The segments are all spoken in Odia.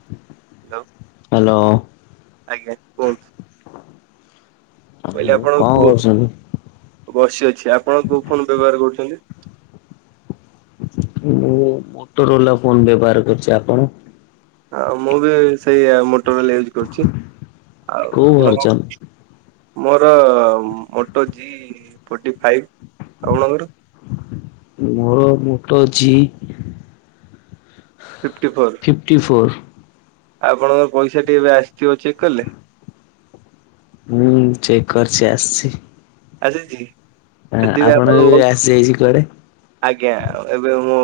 [unintelligible] ହ୍ୟାଲୋ ହ୍ୟାଲୋ ଆଜ୍ଞା କୁହନ୍ତୁ। କହିଲେ ଆଉ ଆପଣ କଣ କୁ କରୁଛନ୍ତି ବସି ଅଛି ଆପଣ କୋଉ ଫୋନ୍ ବ୍ୟବହାର କରୁଚନ୍ତି? ମୁଁ ମୋଟରୋଲା ଫୋନ ବ୍ୟବହାର କରୁଚି ଆପଣ? ହଁ ମୁଁ ବି ସେଇଆ ମୋଟରୋଲା ୟୁଜ୍ କରୁଚି ଆଉ କୋଉ ଆପଣ ଭର୍ଜନ କଣ ମୋର ମୋଟୋ ଜି ଫୋର୍ଟି ଫାଇଭ୍ ଆପଣଙ୍କର? ମୋର Moto G fifty four. Fifty four. ଆପଣଙ୍କ ପଇସା ଟି ଏବେ ଆସି ସେଓ ଚେକ୍ କରିଲେ? ହୁଁ ଚେକ୍ କରିଛି ଆସିଛି। ଆଜିଛି। ହଁ ଆପଣଙ୍କର ବି ଆସିଯାଇଛି କୁଆଡେ? ଆଜ୍ଞା ଏବେ ମୋ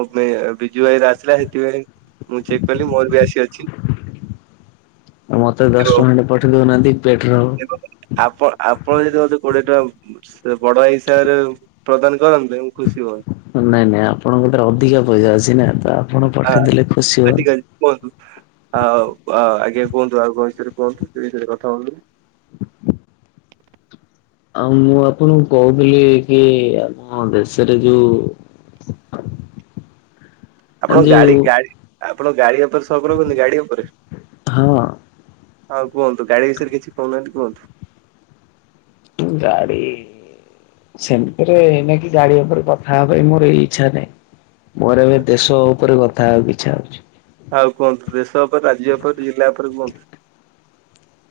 ବିଜୁ ଭାଇର ଆସିଲା ସେଥିପାଇଁ ମୁଁ ଚେକ୍ କଲି ମୋର ବି ଆସି ଅଛି। ଆଉ ମତେ ଦଶ ଏବଂ ଟଙ୍କା ଖଣ୍ଡେ ପଠେଇ ଦଉନାହାନ୍ତି ପେଟ୍ରୋଲ ଆପ ଆପଣ ଯଦି ମତେ କୋଡିଏ ଟଙ୍କା ସେ ବଡ ହିସାବରେ ପ୍ରଦାନ କରନ୍ତେ ମୁ ଖୁସି ହୁଅନ୍ତି। ନାଇଁ ନାଇଁ ଆପଣଙ୍କ ଠାରେ ଅଧିକା ପଇସା ଅଛି ନା ତ ଆପଣ ହଁ ପଠେଇଦେଲେ ଖୁସି ହୁଅନ୍ତି ଆର୍ଟିକାଲ୍। କୁହନ୍ତୁ ଆଉ ଆଜ୍ଞା କୁହନ୍ତୁ ଆଉ କାହା ବିଷୟରେ କୁହନ୍ତୁ ସେହି ବିଷୟରେ କଥା ହୁଅନ୍ତୁ। ଆଉ ମୁଁ ଆପଣଙ୍କୁ କହୁଥିଲି କି ଆମ ଦେଶରେ ଯୋଉ [inaudible] ଆପଣ ଯୋଉ ଗାଡି ଗାଡି ଆପଣ ଗାଡି ଉପରେ ସଗ ରଖୁଚନ୍ତି ଗାଡି ଉପରେ? ହଁ। ହଁ କୁହନ୍ତୁ ଗାଡି ବିଷୟରେ କିଛି କହୁନାହାନ୍ତି? କୁହନ୍ତୁ? ଗାଡ଼ି ସେମିତିରେ ଅଇନାକେ ଗାଡି ଉପରେ କଥା ହେବା ପାଇଁ ମୋର ଏଇ ଇଚ୍ଛା ନାହିଁ। ମୋର ଏବେ ଦେଶ ଉପରେ କଥା ହେବାକୁ ଇଚ୍ଛା ହେଉଛି। ଆଉ କୁହନ୍ତୁ ଦେଶ ଉପରେ ରାଜ୍ୟ ଉପରେ ଜିଲ୍ଲା ଉପରେ କୁଅନ୍ତୁ।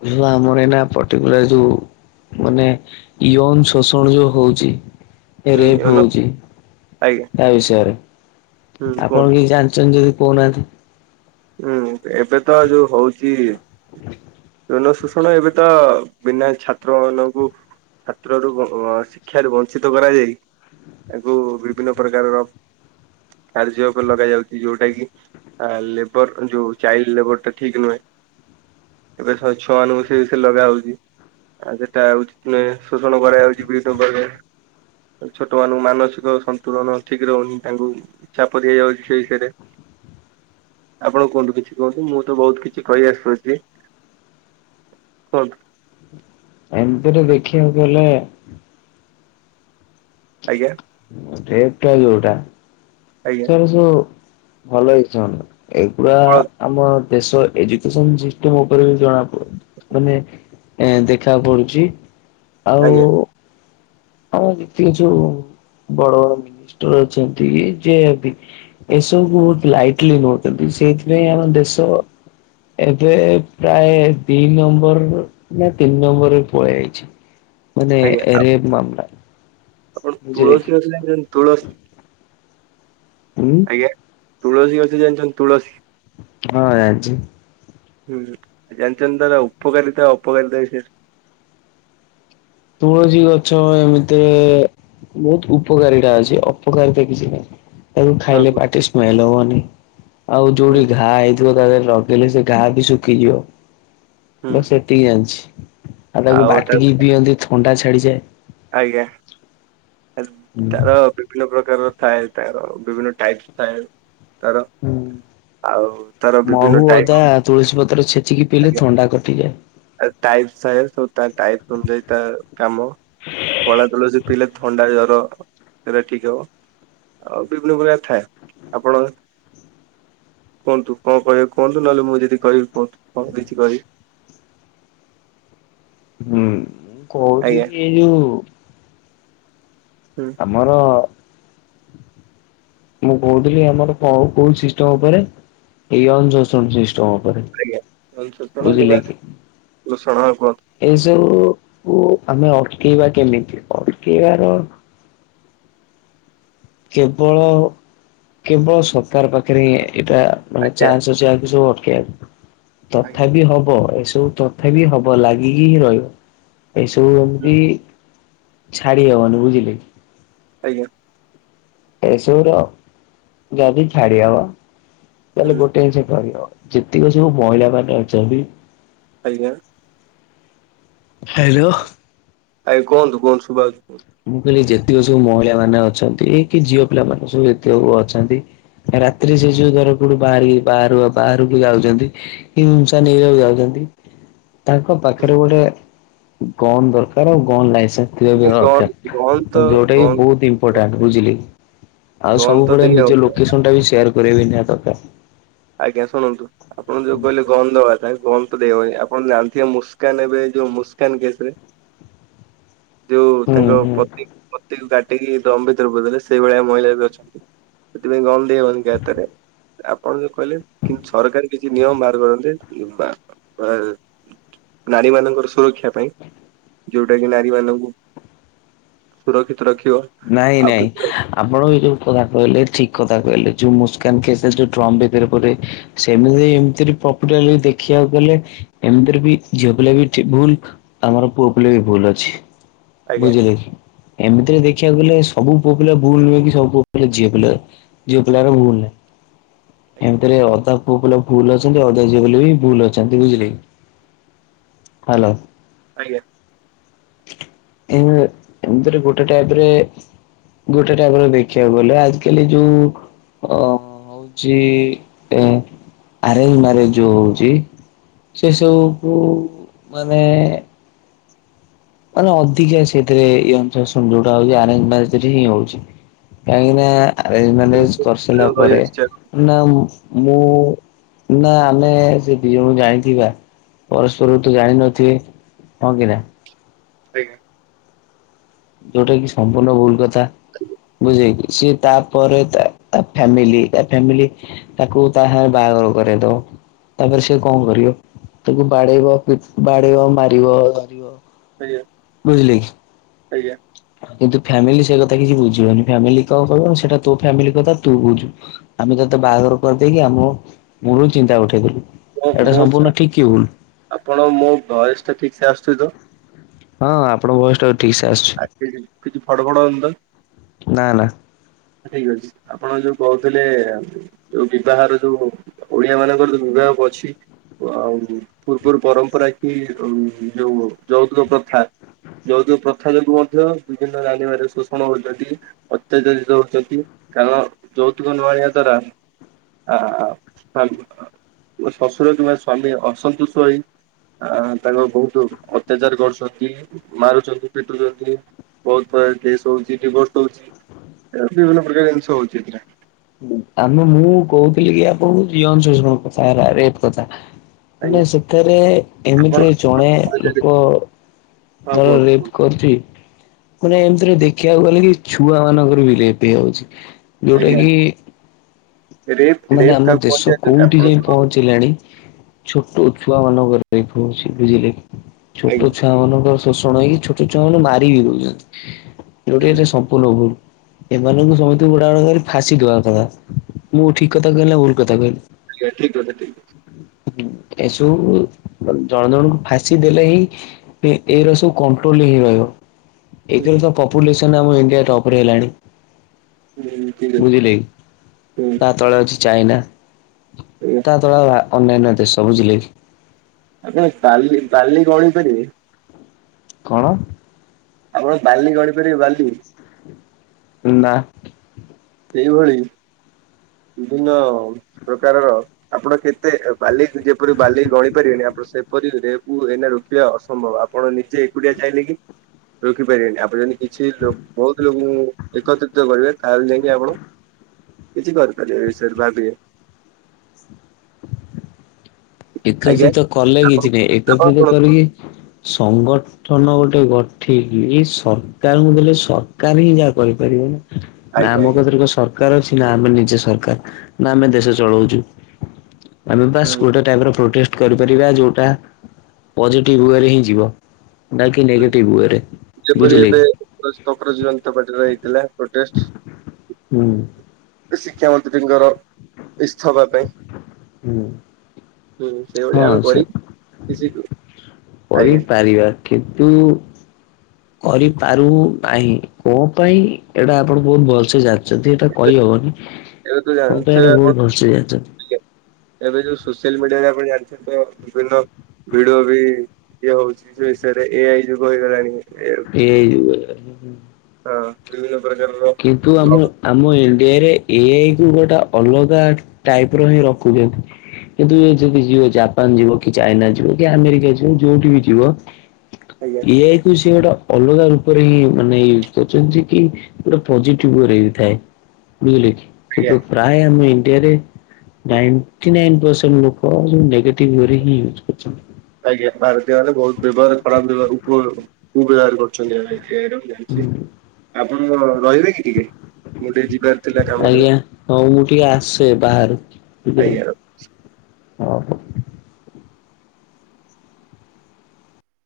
ମୁଁ ଆମର ଏଇନା ପରଟିକୁଲାର୍ ଯୋଉ ମାନେ ୟଂଙ୍ଗ ଶୋଷଣୀୟ ହଉଛି ହୁଁ ରେଫ୍‌ ୟୋନୋ ହଉଚି ଆଜ୍ଞା ତା ବିଷୟରେ। ହୁଁ ଆପଣ କୁହନ୍ତୁ। କିଛି ଜାଣିଚନ୍ତି ଯଦି କହୁନାହାନ୍ତି। ହୁଁ ଏବେ ତ ଯୋଉ ହଉଚି ଜନ ଶୋଷଣ ଏବେ ତ ବିନା ଛାତ୍ର ମାନଙ୍କୁ ଛାତ୍ରରୁ ଶିକ୍ଷାାରୁ ବଂଞ୍ଚିତ କରାଯାଇ ତାକୁ ବିଭିନ୍ନ ପ୍ରକାରର କାର୍ଯ୍ୟ ଉପରେ ଲଗାଯାଉଚି ଯୋଉଟା କି ଲେ ଲେବର ଯୋଉ ଚାଇଲ୍ଡ ଲେବରଟା ଠିକ୍ ନୁହେଁ। ଏବେ ଛୁଆମାନଙ୍କୁ ସେ ବିଷୟରେ ଲଗା ହଉଚି। ଆଉ ସେଟା ହଉଚି ଶୋଷଣ କରାଯାଉଚି ବିଭିନ୍ନ ପ୍ରକାରରେ। ଛୋଟ ମାନଙ୍କୁ ମାନସିକ ସନ୍ତୁଳନ ଠିକ ରହୁନି ତାଙ୍କୁ ଚାପ ଦିଆଯାଉଚି ସେଇ ବିଷୟରେ ଆପଣ କୁହନ୍ତୁ କିଛି କୁହନ୍ତୁ ମୁଁ ତ ବହୁତ କିଛି କହି ଆସୁଛି କୁହନ୍ତୁ। ଏମିତିରେ ଦେଖିବାକୁ ଗଲେ ଆଜ୍ଞା। ରେଫ୍ ଟା ଯୋଉଟା। ଆଜ୍ଞା। ହେ ଶୁଣ୍ ଭଲଇଚନ ଏଗୁରା ଆମର ଦେଶ ଏଜୁକେସନ୍ ସିଷ୍ଟମ୍ ଉପରେ ବି ଜଣାପଡୁନି ମାନେ ଏ ଦେଖା ପଡୁଛି ଆଉ ଆଜ୍ଞା ହଁ ଯେତିକି ଯୋଉ ବଡ ମିନିଷ୍ଟର ଅଛନ୍ତି ଯେ ଏସବୁକୁ ବହୁତ୍ ଲାଇଟଲି ନଉଛନ୍ତି ସେଇଥିପାଇଁ ଆମ ଦେଶ ଏବେ ପ୍ରାୟ ଦି ନମ୍ବର ନା ତିନି ନମ୍ବର ରେ ପଳେଇ ଆଇଛି। ମାନେ ଆଜ୍ଞା ରେପ୍ ମାମଲା। ଆପଣ ବୁଝିଲେ କି ତୁଳସୀ ଗଛ ଜାଣିଛନ୍ତି ତୁଳସୀ? ହଁ। [unintelligible] ତୁଳସୀ ଗଛ ଜାଣିଛଛନ୍ତି ତୁଳସୀ? ହଁ ଜାଣିଛି। ହୁଁ ଜାଣିଛନ୍ତି ତାର ଉପକାରିତା ଓ ଅପକାରିତା ବିଷୟଷରେ। ତୁଳସୀ ଗଛ ଏମିତିରେ ବହୁତ ଉପକାରିତା ଅଛି ଅପକାରିତା କିଛି ନାହିଁ। ତାକୁ ହଁ ଖାଇଲେ ପାଟି ସ୍ମେଲ ହବନି ଆଉ ହୁଁ ଯୋଉଠି ଘାଆ ହେଇ ତା ଦେହରେ ଲଗେଇଲେ ସେ ଘାଆ ବି ଶୁଖିଯିବ ହୁଁ ବାସ୍ ଏତିକି ଜାଣିଛି। ଆଉ ତାକୁ ବାଟିକି ପିଅନ୍ତି ଥଣ୍ଡା ଛାଡ଼ି ଯାଏ। ଆଜ୍ଞା। ତାର ହୁଁ ବିଭିନ୍ନ ପ୍ରକାରର ଥାଏ ତାର ବିଭିନ୍ନ ଟାଇପ୍ସ ଥାଏ ତାର ଆଉ ତାର ମହୁ ବିଭିନ୍ନ ଟାଇ ଅଦା ତୁଳସୀ ପତ୍ର ଛେଚିକି ପିଇଲେ ଥଣ୍ଡା କଟିଯାଏ। ଟାଇପ୍ସ ଥାଏ ସବୁ ତା ଟାଇପ୍ ଅନୁଯାୟୀ ତା କାମ। କଳା ତୁଳସୀ ପିଇଲେ ଥଣ୍ଡା ଜ୍ବର ସେଇଟା ଠିକ ହବ ଆଉ ବିଭିନ୍ନ ପ୍ରକାର ଥାଏ ଆପଣ କୁହନ୍ତୁ କଣ କହିବେ କୁହନ୍ତୁ ନହେଲେ ମୁଁ ଯଦି କରିବି କୁହନ୍ତୁ କଣ କିଛି କହିବି? ହୁଁ ମୁଁ କହୁଛି ଆଜ୍ଞା। କି ଏଇ ଯଉ ହୁଁ। ଆମର ମୁଁ କହୁଥିଲି ଆମର କ କୋଉ ସିଷ୍ଟମ ଉପରେ [unintelligible] [unintelligible] ରେ ଆଜ୍ଞା ଶୋଷଣ କିମ୍ବା ବୁଝିଲେ କି? ଲୋଷଣ କୁହନ୍ତୁ ଏ ସବୁକୁ ଆମେ ଅଟକେଇବା କେମିତି ଅଟକେଇ ବାର କେବଳ କେବଳ ସରକାର ପାଖରେ ହିଁ ଏଇଟା ମାନେ ଆଜ୍ଞା ଚାନ୍ସ ଅଛି ୟାକୁ ସବୁ ଅଟକେଇ ବାକୁ। ଆଜ୍ଞା। ତଥାପି ହବ ଏସବୁ ତଥାପି ହବ ଲାଗିକି ହିଁ ରହିବ। ଏସବୁ ହୁଁ, ଏମିତି ଛାଡ଼ି ହବନି ବୁଝିଲେ କି? ଆଜ୍ଞା। ଏସବୁର ଯଦି ଛାଡ଼ି ହବ ତାହେଲେ ହୁଁ ଗୋଟେ ଜିନିଷ କରିହବ ଯେତିକ ସବୁ ମହିଳା ମାନେ ଅଛନ୍ତି ଆଜ୍ଞା। ହ୍ୟାଲୋ। ଆଜ୍ଞା କୁହନ୍ତୁ କୁହନ୍ତୁ ଶୁଭା ହଉଛି। ମୁଁ କହିଲି ଯେତିକି ସବୁ ମହିଳା ମାନେ ଅଛନ୍ତି କି ଝିଅ ପିଲା ମାନେ ସବୁ ଯେତିକ ସବୁ ଅଛନ୍ତି ରାତିରେ ସେ ଯୋଉ ଧର କୋଉଠୁ ବାହାରି ବାହର ବାହାରକୁ ଯାଉଛନ୍ତି। [unintelligible] ତାଙ୍କ ହୁଁ, ପାଖରେ ଗୋଟେ ଗନ୍ ଦରକାର ଆଉ ଗନ୍ ଲାଇସେନ୍ସ ଥିବା ବି ଗହନ୍ତ ଦରକାର। ଯୋଉଟା ବି ଗହନ୍ତ ବହୁତ ଇମ୍ପୋର୍ଟାଣ୍ଟ ବୁଝିଲେ କି ଆଉ ଗହନ୍ତ ସବୁବେଳେ ଦେଇ ନିଜ ଆଉ ଲୋକ ଲୋକେସନଟା ବି ଶେୟାର କରିବା ନିହାତି ଦରକାର। ଆଜ୍ଞା ଶୁଣନ୍ତୁ ଆପଣ ଯୋଉ କହିଲେ ଗନ୍ ଦବା ପାଇଁ ଗନ [unintelligible] ହବନି ଆପଣ ଜାଣିଥିବେ ମୁସ୍କାନ ଏବେ ଯୋଉ ମୁସ୍କାନ କେସ ରେ ଯୋଉ ହୁଁ ତାଙ୍କ ହୁଁ ପତି ପତିଙ୍କୁ ଗା ପତିଙ୍କୁ ଡ୍ରମ୍ ଭିତରେ ପୁରେଇ ଦେଲେ ସେଇଭଳିଆ ମହିଳା ବି ଅଛନ୍ତି ସେଥିପାଇଁ ଗନ୍ ଦେଇ ହବନି କାହା ହାତରେ। ଆପଣ ଯୋଉ କହିଲେ କି ସରକାର କିଛି ନିୟମ ବାହାର କରନ୍ତେ କିମ୍ବା ବା ନାରୀ ମାନଙ୍କର ସୁରକ୍ଷା ପାଇଁ ଯୋଉଟା କି ନାରୀ ମାନଙ୍କୁ ସୁରକ୍ଷିତ ରଖିବ। ନାଇଁ ଆଉ ନାଇଁ ବି ଆପଣ ଏ ଯୋଉ କଥା କହଲେ ଠିକ କଥା କହଲେ ଯେଉ ମୁସ୍କାନ ଟେଷ୍ଟ ରେ ଯୋଉ ଡ୍ରମ୍ ଭିତରେ ପୁରେଇ ସେମିତି ଏମିତି ପ୍ରପରଲି ଦେଖିବାକୁ ଗଲେ ଏମିତିରେ ବି ଝିଅ ପିଲା ବି ଠି ଭୁଲ। ଆମର ପୁଅ ପିଲା ବି ଭୁଲ ଅଛି ଆଜ୍ଞା। ବୁଝିଲେ କି ଏମିତିରେ ଦେଖି ଦେଖିଆକୁ ଗଲେ ସବୁ ପୁଅ ପିଲା ଭୁଲ ନୁହେଁ କି ସବୁ ପୁଅ ପିଲା ଝିଅ ପିଲା ଝିଅ ପିଲାର ଭୁଲ୍ ନାହିଁ। ଏମିତିରେ ଅଧା ପୁଅ ପିଲା ଭୁଲ ଅଛନ୍ତି ଅଧା ଝିଅ ପିଲା ବି ଭୁଲ ଅଛନ୍ତି ବୁଝିଲେ କି? ହ୍ୟାଲୋ ଆଜ୍ଞା। ଏମି ଏମିତିରେ ଗୋଟେ ଟାଇପରେ ଗୋଟେ ଟାଇପରେ ଦେଖିବାକୁ ଗଲେ ଆଜି କାଲି ଯୋଉ ଅ ହଉଛି, ଏ ଆରେଞ୍ଜ ମ୍ୟାରେଜ ଯୋଉ ହଉଛି। ସେସବୁକୁ ମାନେ ମାନେ ଅଧିକା ସେଥିରେ ଇମ୍ପେସନ ଯୋଉଟା ହଉଛି ଆରେଞ୍ଜ ମ୍ୟାରେଜରେ ହିଁ ହଉଛି। କାହିଁକିନା ଆରେଞ୍ଜ ମ୍ୟାରେଜ କରିସାରିଲା ପରେ। ରହିଆସିଛି। ନା ମୁଁ, ନା ଆମେ ସେ ଦି ଜଣଙ୍କୁ ଜାଣିଥିବା। ପରସ୍ପରକୁ ତ ଜାଣିନଥିବେ ହଁ କି ନା? ଆଜ୍ଞା! ଯୋଉଟା କି ସମ୍ପୂର୍ଣ୍ଣ ଭୁଲ କଥା। ବୁଝିଲେକି? ସିଏ ତା ପରେ ତା, ତା ଫାମିଲି ତା ଫାମିଲି ତାକୁ ତା ସାଙ୍ଗରେ ବାହାଘର କରେଇଦବ। ତାପରେ ସେ କଣ କରିବ? ତାକୁ ବାଡେଇବ ପି ବାଡେଇବ ମାରିବ। ଆଜ୍ଞା! ବୁଝିଲେ କି? ଆଜ୍ଞା! କିନ୍ତୁ ଫ୍ୟାମିଲି ସେ କଥା କିଛି ବୁଝିବନି, ଫ୍ୟାମିଲି କଣ କହିବ ସେଇଟା ତୋ ଫ୍ୟାମିଲି କଥା ତୁ ବୁଝୁ। ଆମେ ତତେ ବାହାଘର କରିଦେଇକି ଆମ ମୁଣ୍ଡରୁ ଚିନ୍ତା ଉଠେଇଦେଲୁ। ମୋ ଏଇଟା ମୋ ସମ୍ପୂର୍ଣ୍ଣ ଠିକ କି ଭୁଲ? ଆପଣ ମୋ ଭଏସଟା ଠିକ୍ ସେ ଆସୁଛି ତ? ହଁ ଆପଣ ଭୟସ ଟା ଠିକ୍ ସେ ଆସୁଛି। ଆ କିଛି ଫଡ ଫଡ ହଉନିତ? ନା ନା ଠିକ ଅଛି ଆପଣ ଯୋଉ କହୁଥିଲେ ଯୋଉ ବିବାହର ଯୋଉ ଓଡିଆ ମାନଙ୍କର ତ ବିଭାକ ଅଛି। ଆଉ ପୂର୍ବରୁ ପରମ୍ପରା କି ଯୋଉ ଯୌତୁକ ପ୍ରଥା। ଯୋଉତୁକ ପ୍ରଥା ଯୋଗୁ ମଧ୍ୟ ଦୁଇ ଦିନ ଜାଣିବାରେ ଶୋଷଣ ହଉଛନ୍ତି। ଅତ୍ୟାଚାରିତ ଦଉଛନ୍ତି କାରଣ ଯୌତୁକ ନଆଣିବା ଦ୍ୟରା ଆ ଶ୍ୱଶୁର କିମ୍ବା ସ୍ଵାମୀ ଅସନ୍ତୁଷ ହୋଇ ଆ ତାଙ୍କୁ ବହୂକୁ ଅତ୍ୟାଚାର କରୁଛନ୍ତି ମାରୁଛନ୍ତି। ପିଟୁଛନ୍ତି ବହୁତ ପ୍ରକାର କେସ୍ ହଉଛି ଡିଭୋର୍ସ ହଉଛି। ବିଭିନ୍ନ ପ୍ରକାର ଜିନିଷ ହଉଛିି ଏଥିରେ। ଆମେ ମୁଁ କହୁଥିଲି କି ଆପଣଙ୍କୁ ଜୀଅନଶଷଣ କଥା ହେଲା ରେପ କଥା। ମାନେ ଆଜ୍ଞା ସେଠାରେ ଆପଣ ଏମିତିରେ ଜଣେ କହିଲେ ଲୋକ ହଁ ଧର କୁହନ୍ତୁ ରେପ କୁହନ୍ତୁ କରିଚି। ମାନେ ଏମିତିରେ ଦେଖିବାକୁ ଗଲେ କି ଛୁଆ ମାନଙ୍କର ବି ରେପ ହେଇଯାଉଛି ଯୋଉଟା ଆଜ୍ଞା କି ରେପ୍ ମାନେ ରେପ୍ ଆମ କାହାକୁ କୁହନ୍ତି ଦେଶ ଜାଣିଛନ୍ତି କୋଉଠି ଆପଣ ଯାଇ ପହ ଶୁଣନ୍ତୁ ଞ୍ଚିଲାଣି ଛୋଟ ଛୁଆମାନଙ୍କର ରେପ ହଉଛି ବୁଝିଲେ କି? ଛୋଟ ଆଜ୍ଞା ଛୁଆ ମାନଙ୍କର ଶୋଷଣ ହିଁ ଛୋଟ ଛୁଆ ମାନଙ୍କୁ ମାରି ବି ଦଉଛନ୍ତି ଯୋଉଠି ଏତେ ଆଜ୍ଞା ସ ମ୍ପୂର୍ଣ୍ଣ ଭୁଲ୍, ଏମାନଙ୍କୁ ସମସ୍ତଙ୍କୁ ବୁଡା ଗୁଡା କରି ଫାସି ଦବା ମୁଁ ଠିକ କଥା କହିଲି ନା ଭୂଲ କଥା କହିଲି? ଠିକ୍ କଥା ଠିକ ଅଛି। ଏସବୁ ଜଣ ଜଣଙ୍କୁ ଫାଶୀ ଦେଲେ ହିଁ କଥା ଏଇରା ସବୁ କଣ୍ଟ୍ରୋଲ ହେଇକି ରହିବ। ହୁଁ ଏକରେ ତ ପପୁଲେସନ ଇଣ୍ଡିଆ ଟପରେ ହେଲାଣି। ହୁଁ ଠିକ ଅଛି ବୁଝିଲେ କି ହୁଁ ତା ତଳେ ଅଛି ଚାଇନା ଆଜ୍ଞା ତା ତଳେ ଅନ୍ୟାନ୍ୟ ଦେଶ ବୁଝିଲେ କି? ଆପଣ ବାଲି ବାଲି ଗଣି ପାରିବେ? କଣ? ଆପଣ ବାଲି ଗଣିପାରିବେ ବାଲି? ନା। ସେଇଭଳି ବିଭିନ୍ନ ପ୍ରକାରର ଆପଣ କେତେ ବାଲି ଯେପରି ବାଲି ଗଣି ପାରିବେନି ଆପଣ ସେପରି ଏ ରେପକୁ ରୋକିବା ଅସମ୍ଭବ ଆପଣ ନିଜେ ଏକୁଟିଆ ଚାହିଁଲେ କି? ରଖିପାରିବେନି ଆପଣ ଯଦି କିଛି ବହୁତ ଲୋକଙ୍କୁ ଏକତ୍ରିତ କରିବେ ତାହେଲେ ଯାଇ ଆପଣ କିଛି କରିପାରିବେ ଏ ବିଷୟରେ ଭାବିବେ। ଆଜ୍ଞା ଏକତ୍ରିତ କଲେ ଆପଣ କିଛି ନାଇଁ ଆପଣ ଏକତ୍ରିତ କଣ କରିକି ସଂଗଠ ଠନ ଗୋଟେ ଗଠେଇକି ସରକାରଙ୍କୁ ଦେଲେ ସରକାର ହିଁ ଯାହା କରିପାରିବେ। ନା ଆଜ୍ଞା ମୋ ଆଜ୍ଞା କହୁଥିଲି ସ ସରକାର ଅଛି ନା ଆମେ ନିଜେ ସରକାର ନା ଆମେ ଦେଶ ଚଳଉଛୁ ଆମେ ବାସ୍ ହୁଁ ଗୋଟେ ଗୋଟେ ପ୍ରୋଟେଷ୍ଟ କରିପାରିବା ଯୋଉଟା ପଜିଟିଭ ୱେରେ ହିଁ ଯିବ। ନାଁ କି ନେଗେଟିଭ ୱେ ରେ। ଯେପରି ଏବେ କକରୋଜ ଜନତା ପାର୍ଟିର ହେଇଥିଲା ପ୍ରଟେଷ୍ଟ। ହୁଁ। ଶିକ୍ଷା ମନ୍ତ୍ରୀଙ୍କର ଇସ୍ତଫା ପାଇଁ। ହୁଁ। ହୁଁ ହଁ ସେଇଭଳିଆ ଆମେ ସେ କରି କିଛି ଆଜ୍ଞା। ସାରିବା କିନ୍ତୁ କରିପାରୁ ନାହିଁ କଣ ପାଇଁ ଏଇଟା ଆପଣ ବହୁତ ଭଲସେ ଜାଣି ଯଦି ଏଇଟା ଏବେ କହିହବନି ଏବେ ତ ମତେ ଏଇଟା ଜାଣିଥିବେ ଆପଣ ବହୁତ ଭଲସେ ଜାଣିଛନ୍ତି। ଏବେ ଯୋଉ ସୋସିଆଲ ମିଡିଆରେ ଆପଣ ଜାଣିଛନ୍ତି ତ ବିଭିନ୍ନ ଭିଡଓ ବି ଇଏ ହଉଛି ଏସାରେ ଏଆଇ ଯୁଗ ହେଇଗଲାଣି। ଏଆଇ ଯୁଗ ହଁ ବିଭିନ୍ନ ପ୍ରକାରାର ଆମ ଜପ୍। ଆମ ଇଣ୍ଡିଆରେ ଏଆଇ କୁ ଗୋଟେ ଅଲଗା ଟାଇପ୍ ର ହିଁ ରଖୁଚନ୍ତି। କିନ୍ତୁ ଯଦି ଯିଏ ଜାପାନ ଯିବ କି ଚାଇନା ଯିବ କି ଆମେରିକା ଯିବ ଯୋଉଠି ବି ଯିବ ଆଜ୍ଞା ଏଆଇ କୁ ସିଏ ଗୋଟେ ଅଲଗା ରୂପରେ ମାନେ ୟୁଜ କରୁକନ୍ତି ଜେକି ଗୋଟେ ପଜିଟିଭରେ ଥାଏ ବୁଝିଲେ କି ଆଜ୍ଞା କିନ୍ତୁ ପ୍ରାୟ ଆମ ଇଣ୍ଡିଆରେ ନାଇଣ୍ଟି ନାଇ ପରସେଣ୍ଟ ଲୋକ ନେଗେଟିଭ ୱେରେ ହିଁ ୟୁଜ୍ କରୁଚନ୍ତି। ଆଜ୍ଞା ଭାରତୀୟ ମାନେ ବହୁତ ବ୍ୟବହାର କରନ୍ତି ବା [unintelligible] ମୁଁ ଗଲାବେଳକୁ କରୁଚନ୍ତି ଏଆଇ ର ମୁ ଯାଣିଚି। ଆପଣ କଣ ରହିବେ କି ମୁଁ ଟିକେ ଯିବାର ଥିଲା କାମ ଥିଲା ଆଜ୍ଞା ହଁ ମୁଁ ଟିକେ ଆସେ ବାହାରୁ [unintelligible] ଆଜ୍ଞା। ହଉ ହଉ।